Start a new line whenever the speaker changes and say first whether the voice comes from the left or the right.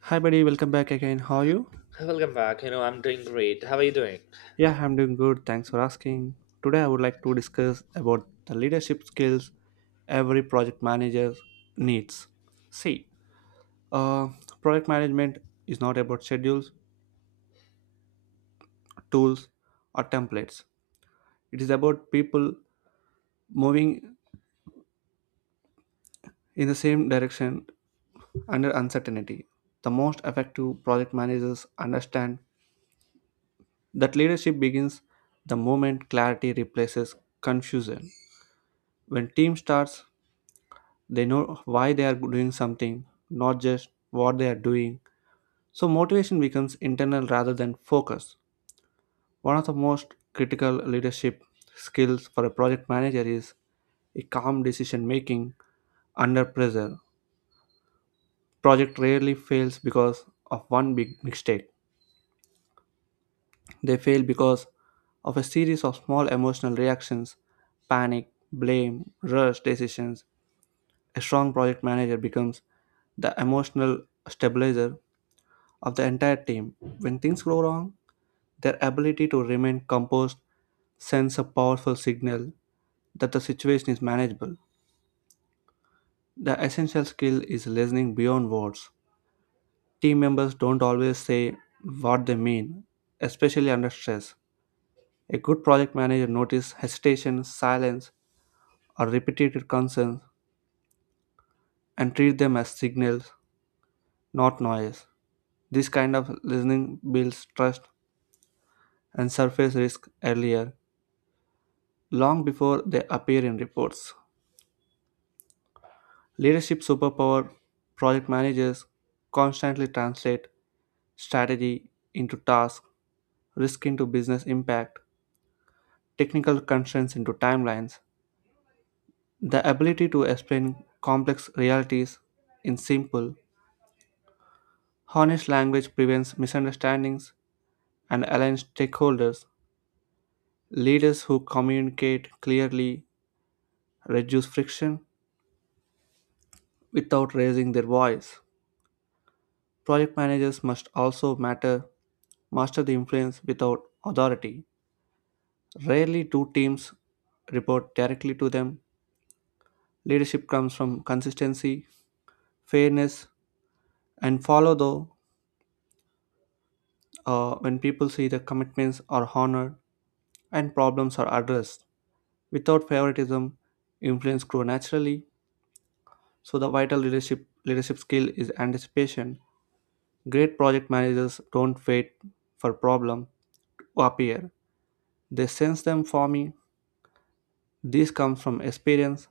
right: Hi, buddy. Welcome back again. How are you?
left: Welcome back. I'm doing great. How are you doing?
right: Yeah, I'm doing good. Thanks for asking. Today, I would like to discuss about the leadership skills every project manager needs. See, uh, project management is not about schedules, tools, or templates. It is about people moving in the same direction under uncertainty. The most effective project managers understand that leadership begins the moment clarity replaces confusion. When team starts, they know why they are doing something, not just what they are doing, so motivation becomes internal rather than focus. One of the most critical leadership skills for a project manager is a calm decision making under pressure. Project rarely fails because of one big mistake. They fail because of a series of small emotional reactions: panic, blame, rush decisions. A strong project manager becomes the emotional stabilizer of the entire team. When things go wrong, their ability to remain composed sends a powerful signal that the situation is manageable. The essential skill is listening beyond words. Team members don't always say what they mean, especially under stress. A good project manager notices hesitation, silence, or repeated concerns and treat them as signals, not noise. This kind of listening builds trust and surface risk earlier, long before they appear in reports. Leadership superpower: project managers constantly translate strategy into task, risk into business impact, technical constraints into timelines. The ability to explain complex realities in simple, honest language prevents misunderstandings and aligns stakeholders. Leaders who communicate clearly reduce friction without raising their voice. Project managers must also matter master the influence without authority. Rarely do teams report directly to them. Leadership comes from consistency, fairness, and follow though, when people see the commitments are honored and problems are addressed. Without favoritism, influence grow naturally. So the vital leadership skill is anticipation. Great project managers don't wait for problem to appear. They sense them forming. This comes from experience,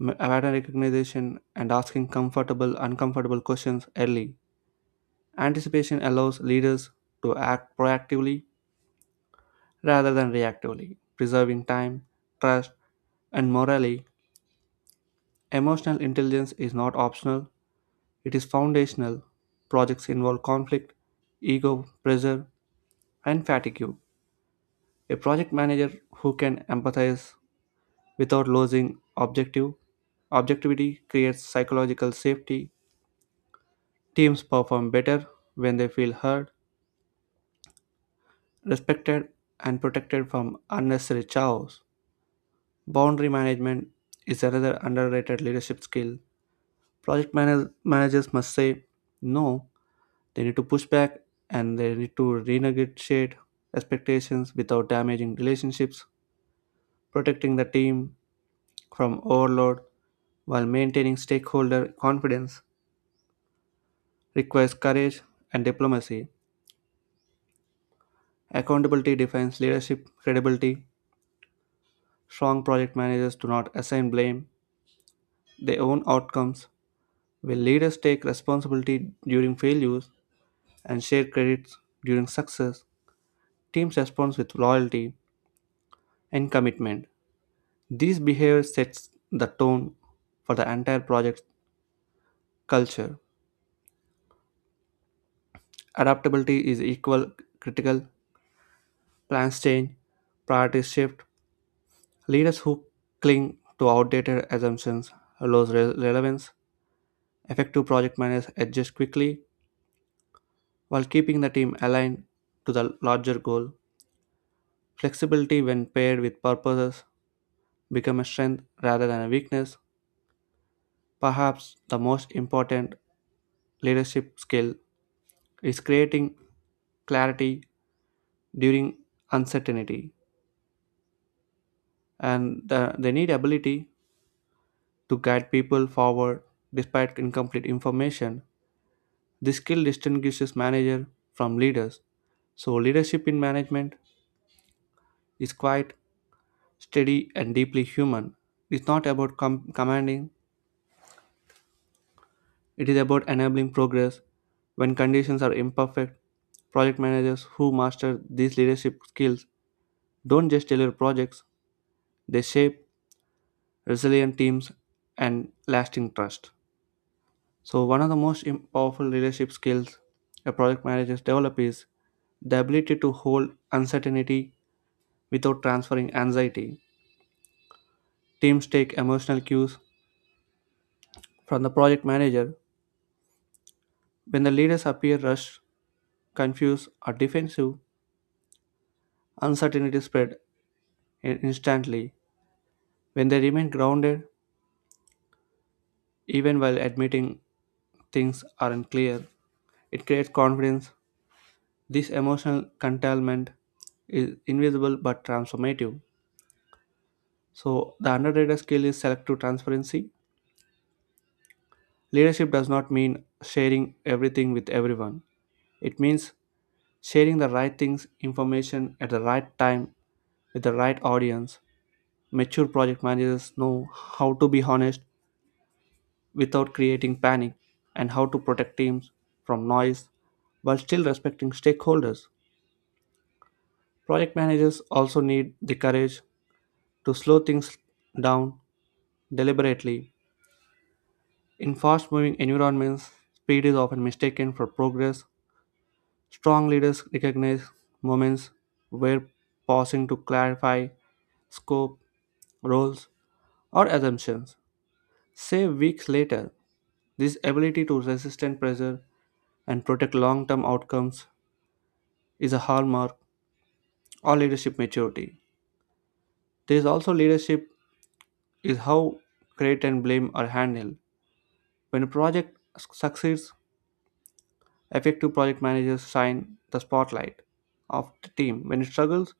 right: pattern recognition, and asking comfortable, uncomfortable questions early. Anticipation allows leaders to act proactively rather than reactively, preserving time, trust, and morally. Emotional intelligence is not optional, it is foundational. Projects involve conflict, ego, pressure, and fatigue. A project manager who can empathize without losing objective objectivity creates psychological safety. Teams perform better when they feel heard, respected, and protected from unnecessary chaos. Boundary management is another underrated leadership skill. Managers must say no, they need to push back and they need to renegotiate expectations without damaging relationships, protecting the team from overload while maintaining stakeholder confidence requires courage and diplomacy. Accountability defines leadership credibility. Strong project managers do not assign blame, they own outcomes, where leaders take responsibility during failures and share credits during success. Teams respond with loyalty and commitment. These behavior sets the tone for the entire project culture. Adaptability is equal critical, plans change, priorities shift. Leaders who cling to outdated assumptions lose relevance. Effective project managers adjust quickly while keeping the team aligned to the larger goal. Flexibility, when paired with purposes, becomes a strength rather than a weakness. Perhaps the most important leadership skill is creating clarity during uncertainty, and they need ability to guide people forward despite incomplete information. This skill distinguishes manager from leaders. So leadership in management is quite steady, and deeply human. It's not about commanding, it is about enabling progress. When conditions are imperfect, project managers who master these leadership skills don't just deliver projects, they shape resilient teams and lasting trust. So, one of the most powerful leadership skills a project manager develops is the ability to hold uncertainty without transferring anxiety. Teams take emotional cues from the project manager. When the leaders appear rushed, confused, or defensive, uncertainty spread instantly. When they remain grounded, even while admitting things aren't clear, it creates confidence. This emotional curtailment is invisible but transformative. So, the underrated skill is selective transparency. Leadership does not mean sharing everything with everyone, it means sharing the right things, information at the right time with the right audience. Mature project managers know how to be honest without creating panic and how to protect teams from noise while still respecting stakeholders. Project managers also need the courage to slow things down deliberately. In fast moving environments, speed is often mistaken for progress. Strong leaders recognize moments where pausing to clarify scope, roles, or assumptions, say weeks later. This ability to resist and pressure and protect long term outcomes is a hallmark of leadership maturity. There is also leadership is how credit and blame are handled. When a succeeds, effective project managers shine the spotlight of the team. When it struggles,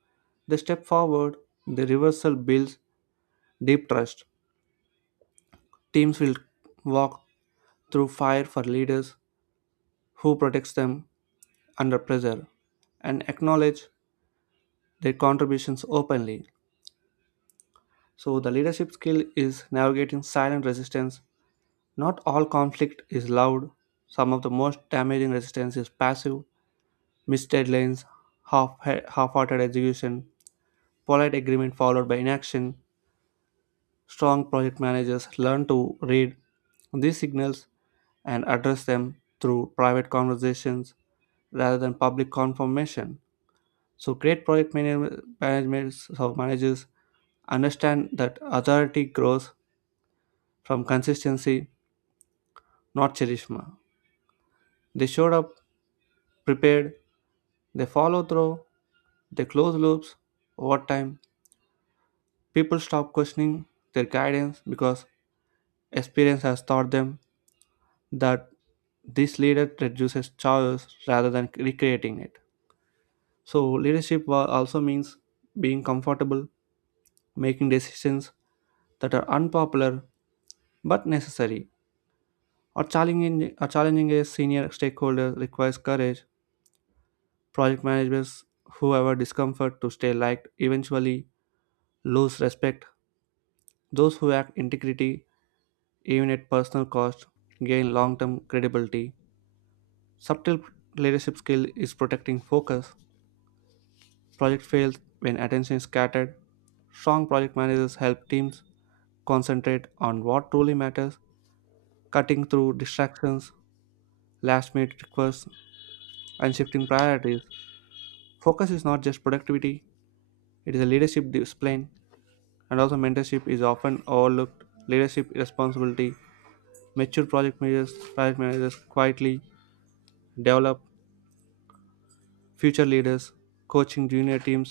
right: they step forward. The reversal builds deep trust. Teams will walk through fire for leaders who protects them under pressure and acknowledge their contributions openly. So, the leadership skill is navigating silent resistance. Not all conflict is loud. Some of the most damaging resistance is passive, missed deadlines, half half hearted execution, polite agreement followed by inaction. Strong project managers learn to read these signals and address them through private conversations rather than public confirmation. So, great project manag- management so managers understand that authority grows from consistency not Cherishma. They showed up prepared, they follow through, they close loops. Over time, people stop questioning their guidance because experience has taught them that this leader reduces choice rather than recreating it. So, leadership also means being comfortable making decisions that are unpopular but necessary. Or challenging a senior stakeholder requires courage. Project managers who have a discomfort to stay liked eventually lose respect. Those who act integrity, even at personal cost, gain long term credibility. Subtle leadership skill is protecting focus. Project fails when attention is scattered. Strong project managers help teams concentrate on what truly matters, cutting through distractions, last minute requests, and shifting priorities. Focus is not just productivity, it is a leadership discipline. And also, mentorship is often overlooked. Leadership responsibility, mature project managers quietly develop future leaders, coaching junior teams,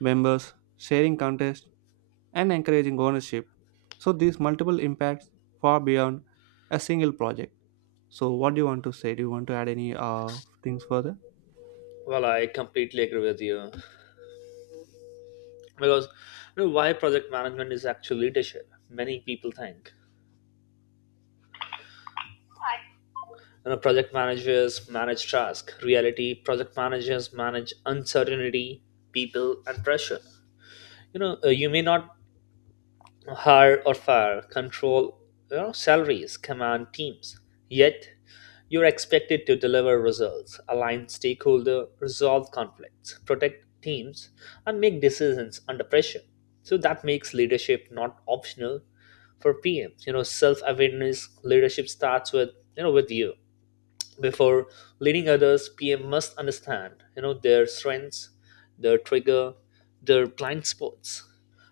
right: members, sharing contests, and encouraging ownership. So these multiple impacts far beyond a single project. So what do you want to say? Do you want to add any things further?
left: Well, I completely agree with you because you know why project management is actually leadership. Many people think you know project managers manage tasks. Reality, project managers manage uncertainty, people, and pressure. You may not hire or fire, control, you know, salaries, command teams. Yet, you're expected to deliver results, align stakeholder, resolve conflicts, protect teams, and make decisions under pressure. So that makes leadership not optional for PMs. You know, self-awareness leadership starts with you know with you before leading others. PM must understand you know their strengths, their trigger, their blind spots.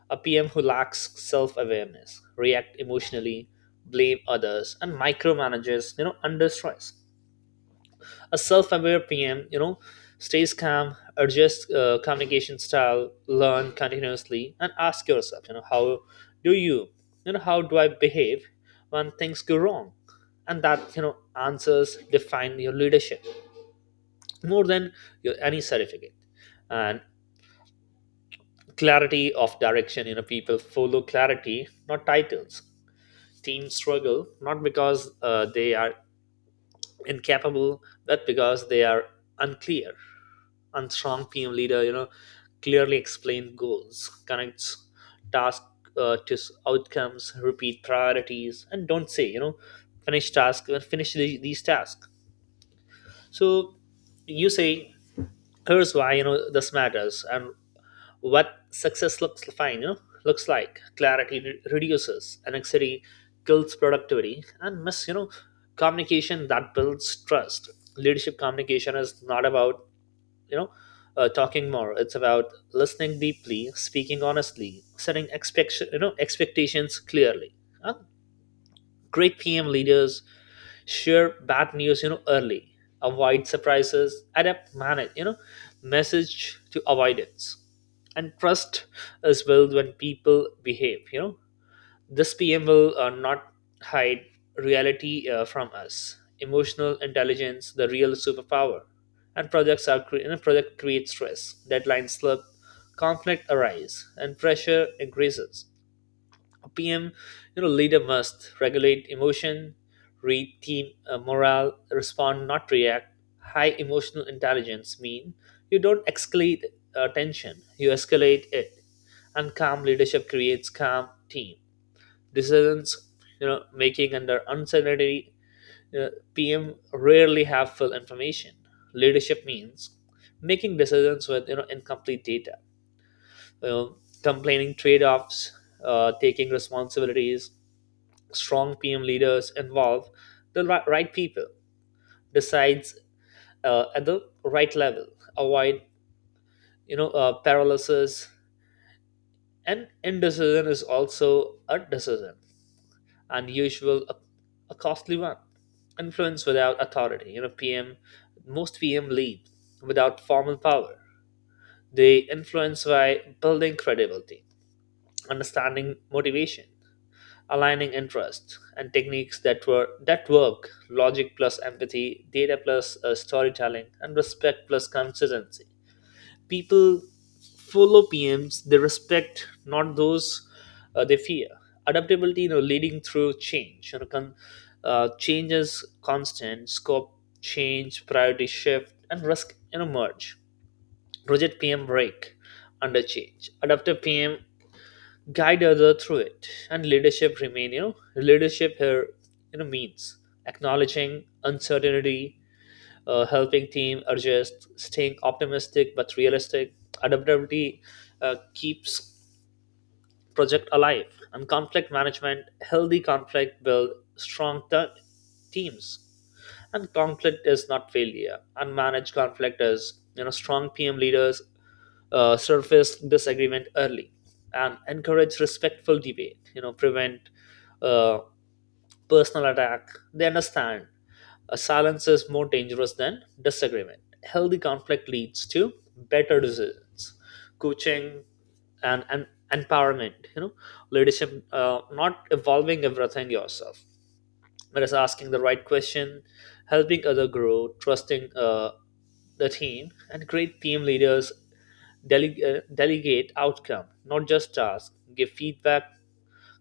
left: A pm who lacks self-awareness react emotionally, blame others, and micromanages you know under stress. A self-aware pm, you know, stays calm, adjusts communication style, learn continuously, and ask yourself you know how do you you know how do I behave when things go wrong, and that you know answers define your leadership more than your, any certificate. And clarity of direction, you know, people follow clarity, not titles. Teams struggle not because they are incapable, but because they are unclear. Unstrong pm leader, you know, clearly explain goals, connects task to outcomes, repeat priorities, and don't say you know finish task or finish these tasks. So you say here's why you know this matters and what success looks fine, you know, looks like. Clarity reduces anxiety, kills productivity, and miss you know communication that builds trust. Leadership communication is not about you know talking more; it's about listening deeply, speaking honestly, setting expectations clearly. And great PM leaders share bad news you know early, avoid surprises, adapt, manage you know message to avoidance, and trust is built when people behave you know this pm will not hide reality from us. Emotional intelligence, the real superpower. And projects are project create stress, deadlines slip, conflict arise, and pressure increases. PM, you know, leader must regulate emotion, read team morale, respond, not react. High emotional intelligence mean you don't escalate tension, you escalate it. And calm leadership creates calm team. Decisions, you know, making under uncertainty, uh, PM rarely have full information. Leadership means making decisions with you know incomplete data, you know, complaining trade-offs, taking responsibilities. Strong PM leaders involve the right people, decides at the right level, avoid paralysis, and indecision is also a decision, and usual a costly one. Influence without authority, you know PM, most PM lead without formal power. They influence by building credibility, understanding motivation, aligning interests and techniques that work, logic plus empathy, data plus storytelling, and respect plus consistency. People follow pms they respect, not those they fear. Adaptability, you know, leading through change, you know, change is constant, scope change, priority shift, and risk you know merge. Project pm break under change. Adaptive pm guide other through it, and leadership remain, you know, leadership here you know means acknowledging uncertainty, helping team adjust, staying optimistic but realistic. Adaptability keeps project alive. And conflict management, healthy conflict build strong teams, and conflict is not failure, unmanaged conflict is. You know, strong pm leaders surface disagreement early and encourage respectful debate, you know, prevent uh, personal attack. They understand a silence is more dangerous than disagreement. Healthy conflict leads to better decisions. Coaching and empowerment, you know, leadership not evolving everything yourself, whereas asking the right question, helping other grow, trusting the team. And great team leaders delegate outcome, not just task. Give feedback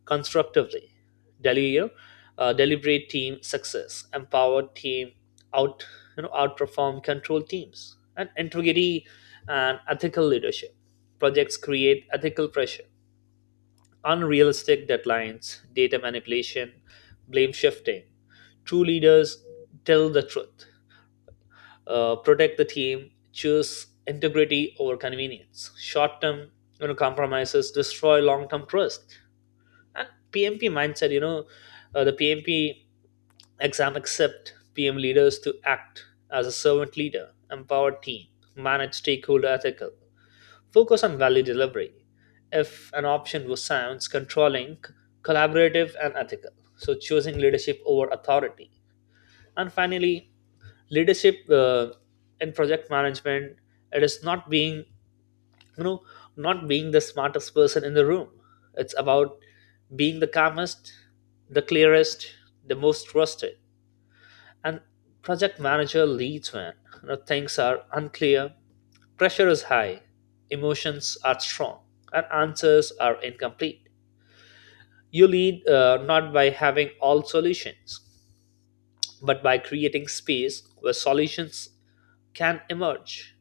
left: constructively. Deli- you know, Deliberate team success, empowered team out you know outperform control teams. And integrity and ethical leadership. Projects create ethical pressure, unrealistic deadlines, data manipulation, blame shifting. True leaders tell the truth, protect the team, choose integrity over convenience. Short term, you know, compromises destroy long term trust. And PMP mindset, you know, the PMP exam accept PM leaders to act as a servant leader, empowered team, manage stakeholder ethical. Focus on value delivery. If an option was sounds controlling, collaborative, and ethical, so choosing leadership over authority. And finally, leadership in project management, it is not being you know not being the smartest person in the room. It's about being the calmest, the clearest, the most trusted. And project manager leads when, you know, things are unclear, pressure is high, emotions are strong, and answers are incomplete. You lead not by having all solutions, but by creating space where solutions can emerge.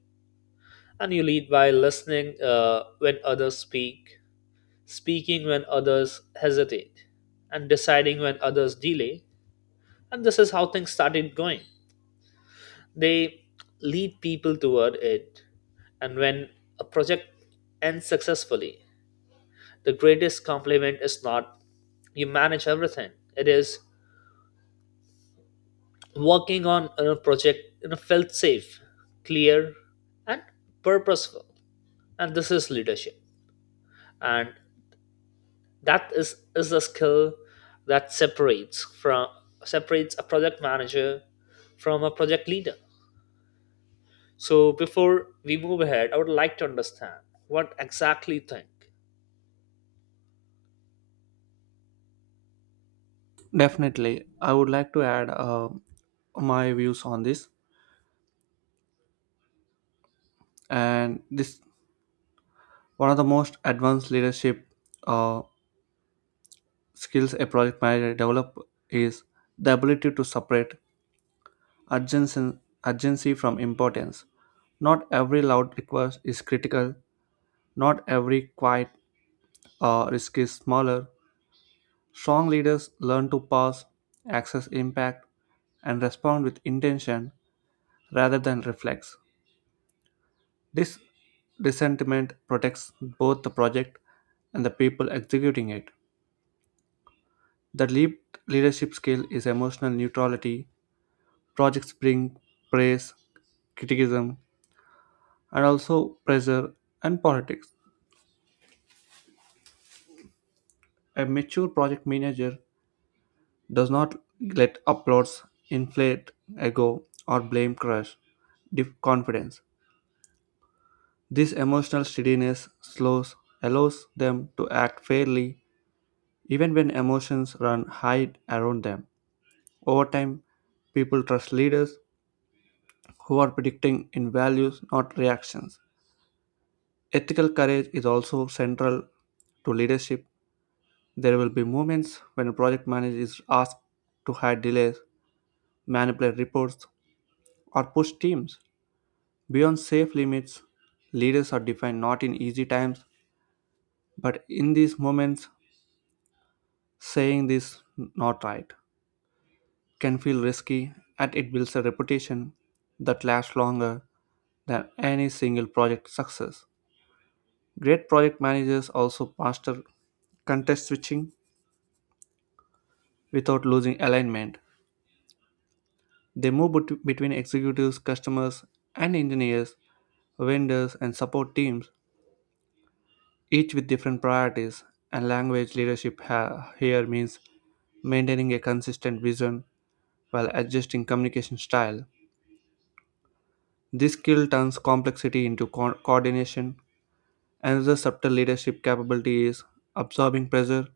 left: And you lead by listening when others speak, speaking when others hesitate, and deciding when others delay. And this is how things started going. They lead people toward it. And when a project ends successfully, the greatest compliment is not you manage everything. It is working on a project you know, felt safe, clear, and purposeful. And this is leadership. And that is a skill that separates a project manager from a project leader. So before we move ahead, I would like to understand what exactly you think.
right: Definitely, I would like to add my views on this. And this one of the most advanced leadership uh, skills a project manager develop is the ability to separate urgency, urgency from importance. Not every loud request is critical, not every quiet risk is smaller. Strong leaders learn to pause, access impact, and respond with intention rather than reflex. This dissentiment protects both the project and the people executing it. The leap leadership skill is emotional neutrality. Projects bring praise, criticism, and also pressure and politics. A mature project manager does not let uploads inflate ego or blame crush dip confidence. This emotional steadiness slows allows them to act fairly even when emotions run high around them. Over time, people trust leaders who are predicting in values, not reactions. Ethical courage is also central to leadership. There will be moments when a project manager is asked to hide delays, manipulate reports, or push teams beyond safe limits. Leaders are defined not in easy times, but in these moments, saying this not right can feel risky and it builds a reputation that lasts longer than any single project success. Great project managers also master context switching without losing alignment. They move between executives, customers, and engineers, vendors, and support teams, each with different priorities. And language leadership here means maintaining a consistent vision while adjusting communication style. This skill turns complexity into coordination. Another subtle leadership capability is absorbing pressure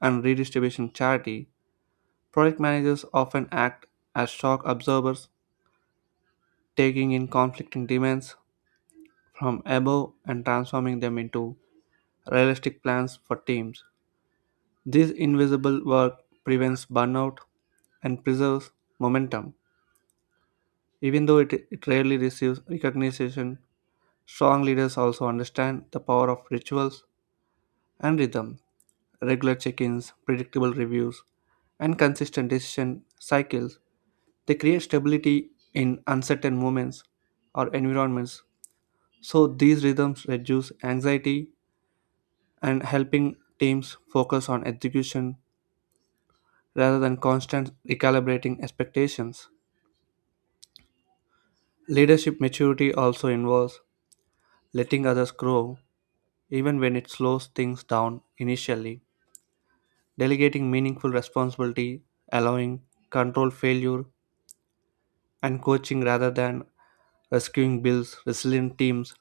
right: and redistribution charity. Project managers often act as shock absorbers, taking in conflicting demands from above and transforming them into realistic plans for teams. This invisible work prevents burnout and preserves momentum. Even though it rarely receives recognition, strong leaders also understand the power of rituals and rhythm, regular check ins, predictable reviews, and consistent decision cycles. They create stability in uncertain moments or environments, so these rhythms reduce anxiety and helping teams focus on execution rather than constant recalibrating expectations. Leadership maturity also involves letting others grow, even when it slows things down initially, delegating meaningful responsibility, allowing controlled failure, and coaching rather than rescuing builds resilient teams.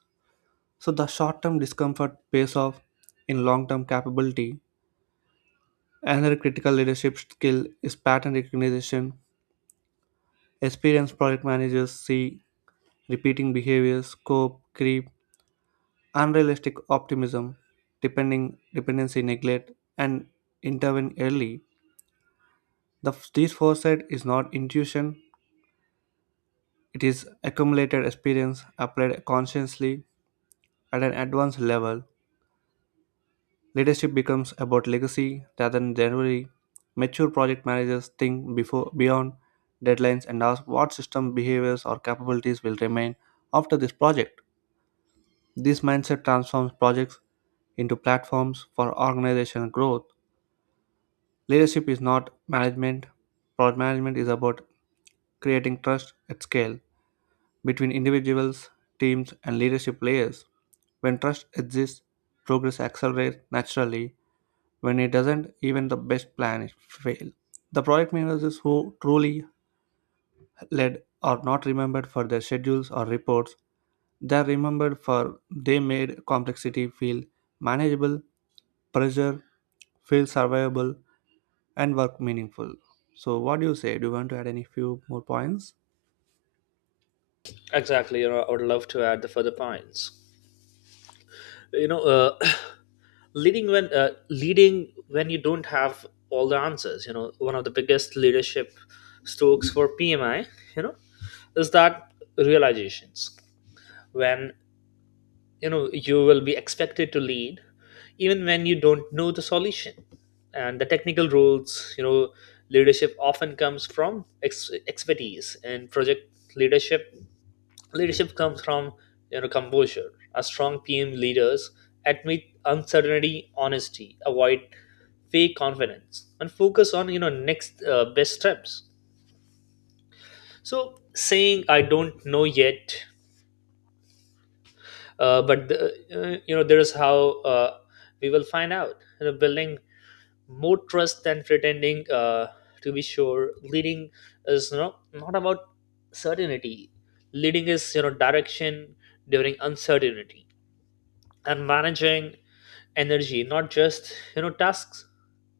right: So the short term discomfort pays off in long term capability. Another critical leadership skill is pattern recognition. Experienced project managers see repeating behaviors, cope, creep, unrealistic optimism, depending dependency neglect, and intervene early. This foresight is not intuition, it is accumulated experience applied consciously at an advanced level. Leadership becomes about legacy rather than delivery. Mature project managers think before beyond deadlines and ask what system behaviors or capabilities will remain after this project. This mindset transforms projects into platforms for organizational growth. Leadership is not management. Project management is about creating trust at scale between individuals, teams, and leadership layers. When trust exists, progress accelerates naturally. When it doesn't, even the best plans fail. The project managers who truly led are not remembered for their schedules or reports. They're remembered for they made complexity feel manageable, pressure feel survivable, and work meaningful. So, what do you say? Do you want to add any few more points?
left: Exactly, you know, I would love to add the further points. You know, uh, leading when leading when you don't have all the answers, you know, one of the biggest leadership strokes for pmi, you know, is that realizations when you know you will be expected to lead even when you don't know the solution and the technical rules. You know, leadership often comes from expertise, and project leadership. Leadership comes from you know composure. A strong PM leaders admit uncertainty, honesty, avoid fake confidence, and focus on you know next best steps. So saying I don't know yet, you know there is how we will find out. You know, building more trust than pretending to be sure. Leading is you know not about certainty. Leading is you know direction during uncertainty. And managing energy, not just you know tasks.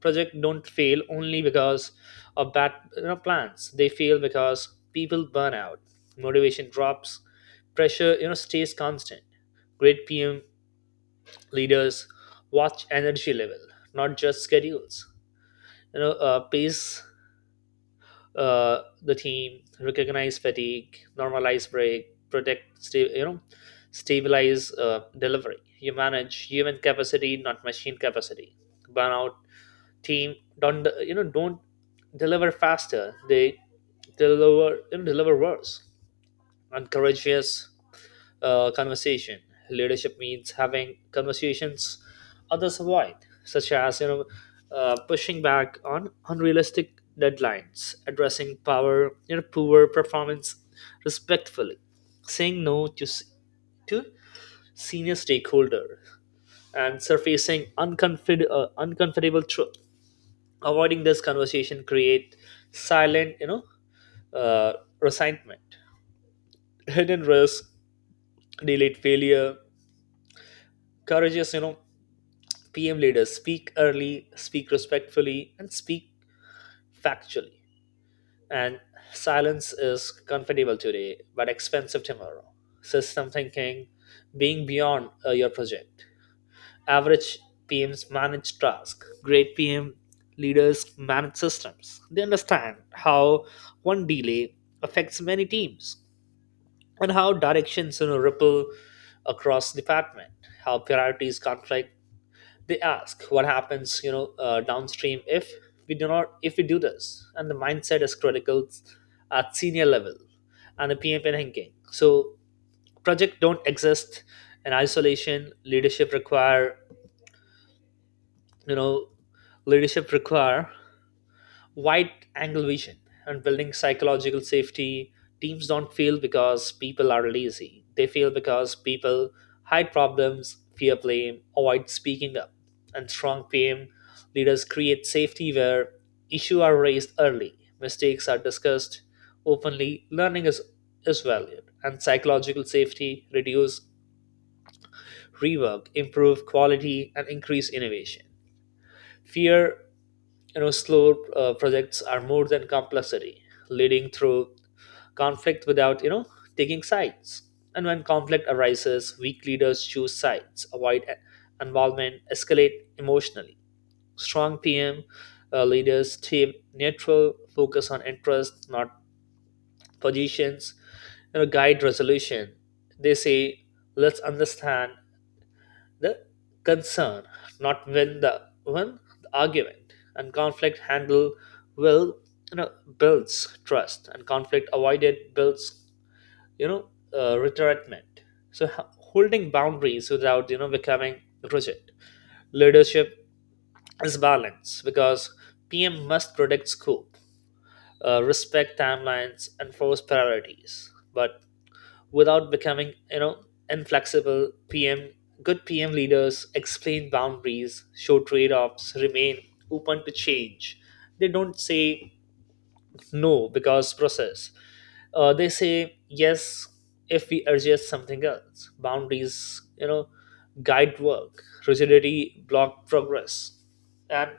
left: Project don't fail only because of bad you know plans. They fail because people burn out, motivation drops, pressure you know stays constant. Great pm leaders watch energy level, not just schedules, you know, pace the team, recognize fatigue, normalize break, protect, stabilize delivery. You manage human capacity, not machine capacity. Burnout team don't you know don't deliver faster. They deliver worse. And courageous conversation. Leadership means having conversations others avoid, such as, you know, pushing back on unrealistic deadlines, addressing power, you know, poor performance respectfully, saying no to to senior stakeholder, and surfacing uncomfortable truth. Avoiding this conversation create silent, you know, uh, resentment, hidden risk, delayed failure. Courageous, you know, PM leaders speak early, speak respectfully, and speak factually. And silence is comfortable today, but expensive tomorrow. System thinking, being beyond your project. Average PMs manage tasks. Great PM leaders manage systems. They understand how one delay affects many teams, and how directions, you know, ripple across department, how priorities conflict. They ask what happens, you know, downstream if we do not if we do this. And the mindset is critical at senior level, and the PMP thinking. So project don't exist in isolation. Leadership require, you know, leadership require wide angle vision. And building psychological safety. Teams don't fail because people are lazy. They fail because people hide problems, fear blame, avoid speaking up. And strong PM leaders create safety where issues are raised early, mistakes are discussed openly, is valued, and psychological safety reduce rework, improve quality, and increase innovation. Fear you know slow projects are more than compulsory. Leading through conflict without you know taking sides, and when conflict arises, weak leaders choose sides, avoid involvement, escalate emotionally. Strong pm leaders stay neutral, focus on interests, not positions, you know, guide resolution. They say let's understand the concern, not when the when the argument. And conflict handle will you know builds trust, and conflict avoided builds, you know, retirement. So holding boundaries without you know becoming rigid. Leadership is balance because PM must predict scope, respect timelines, enforce priorities, but without becoming you know inflexible pm. Good pm leaders explain boundaries, show trade-offs, remain open to change. They don't say no because process, they say yes if we adjust something else. Boundaries, you know, guide work, rigidity block progress. And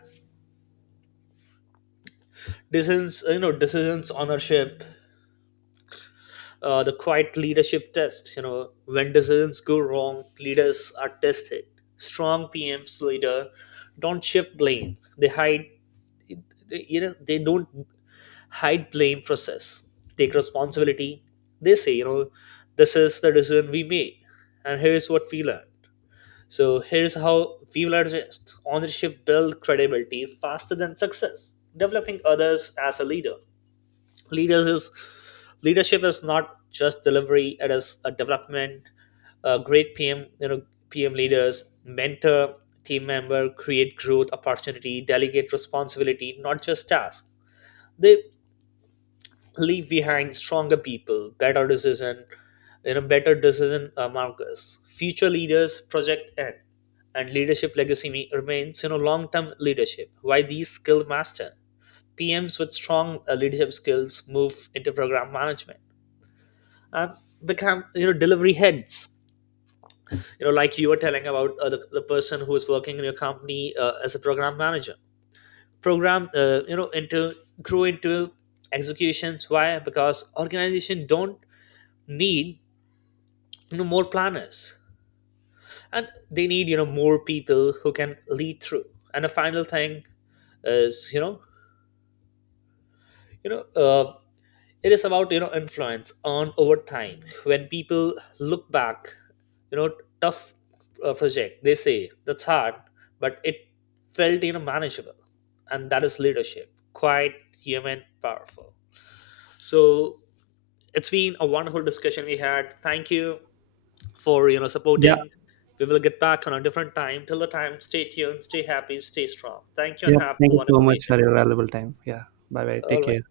left: decisions, ownership, the quiet leadership test. You know, when decisions go wrong, leaders are tested. Strong PMs leader don't shift blame. You know, they don't hide blame. Process. Take responsibility. They say, you know, this is the decision we made, and here's what we learned. So here's how we will adjust. Ownership build credibility faster than success. Developing others as a leader. Leaders is Leadership is not just delivery; it is a development. A great PM, you know, PM leaders mentor team member, create growth opportunity, delegate responsibility, not just tasks. They leave behind stronger people, better decision, markers. Future leaders project end, and leadership legacy remains, you know, long-term leadership why these skill master PMs with strong leadership skills move into program management and become you know delivery heads. You know, like you were telling about the person who is working in your company as a program manager. Program, you know, into grew into executions. Why? Because organization don't need you know more planners, and they need you know more people who can lead through. And the final thing is you know uh, it is about you know influence on over time when people look back, you know, tough project, they say that's hard, but it felt you know manageable. And that is leadership, quite human, powerful. So it's been a wonderful discussion we had. Thank you for, you know,
right: Yeah.
left: supporting. We will get back on a different time. Till the time, stay tuned, stay happy, stay strong. Thank you and
right: Yeah,
left: have
right: thank
left: a
right: you so
left: wonderful day.
right: much for your valuable time. Yeah. Bye bye.
left: All
right: Take
left: right.
right: care.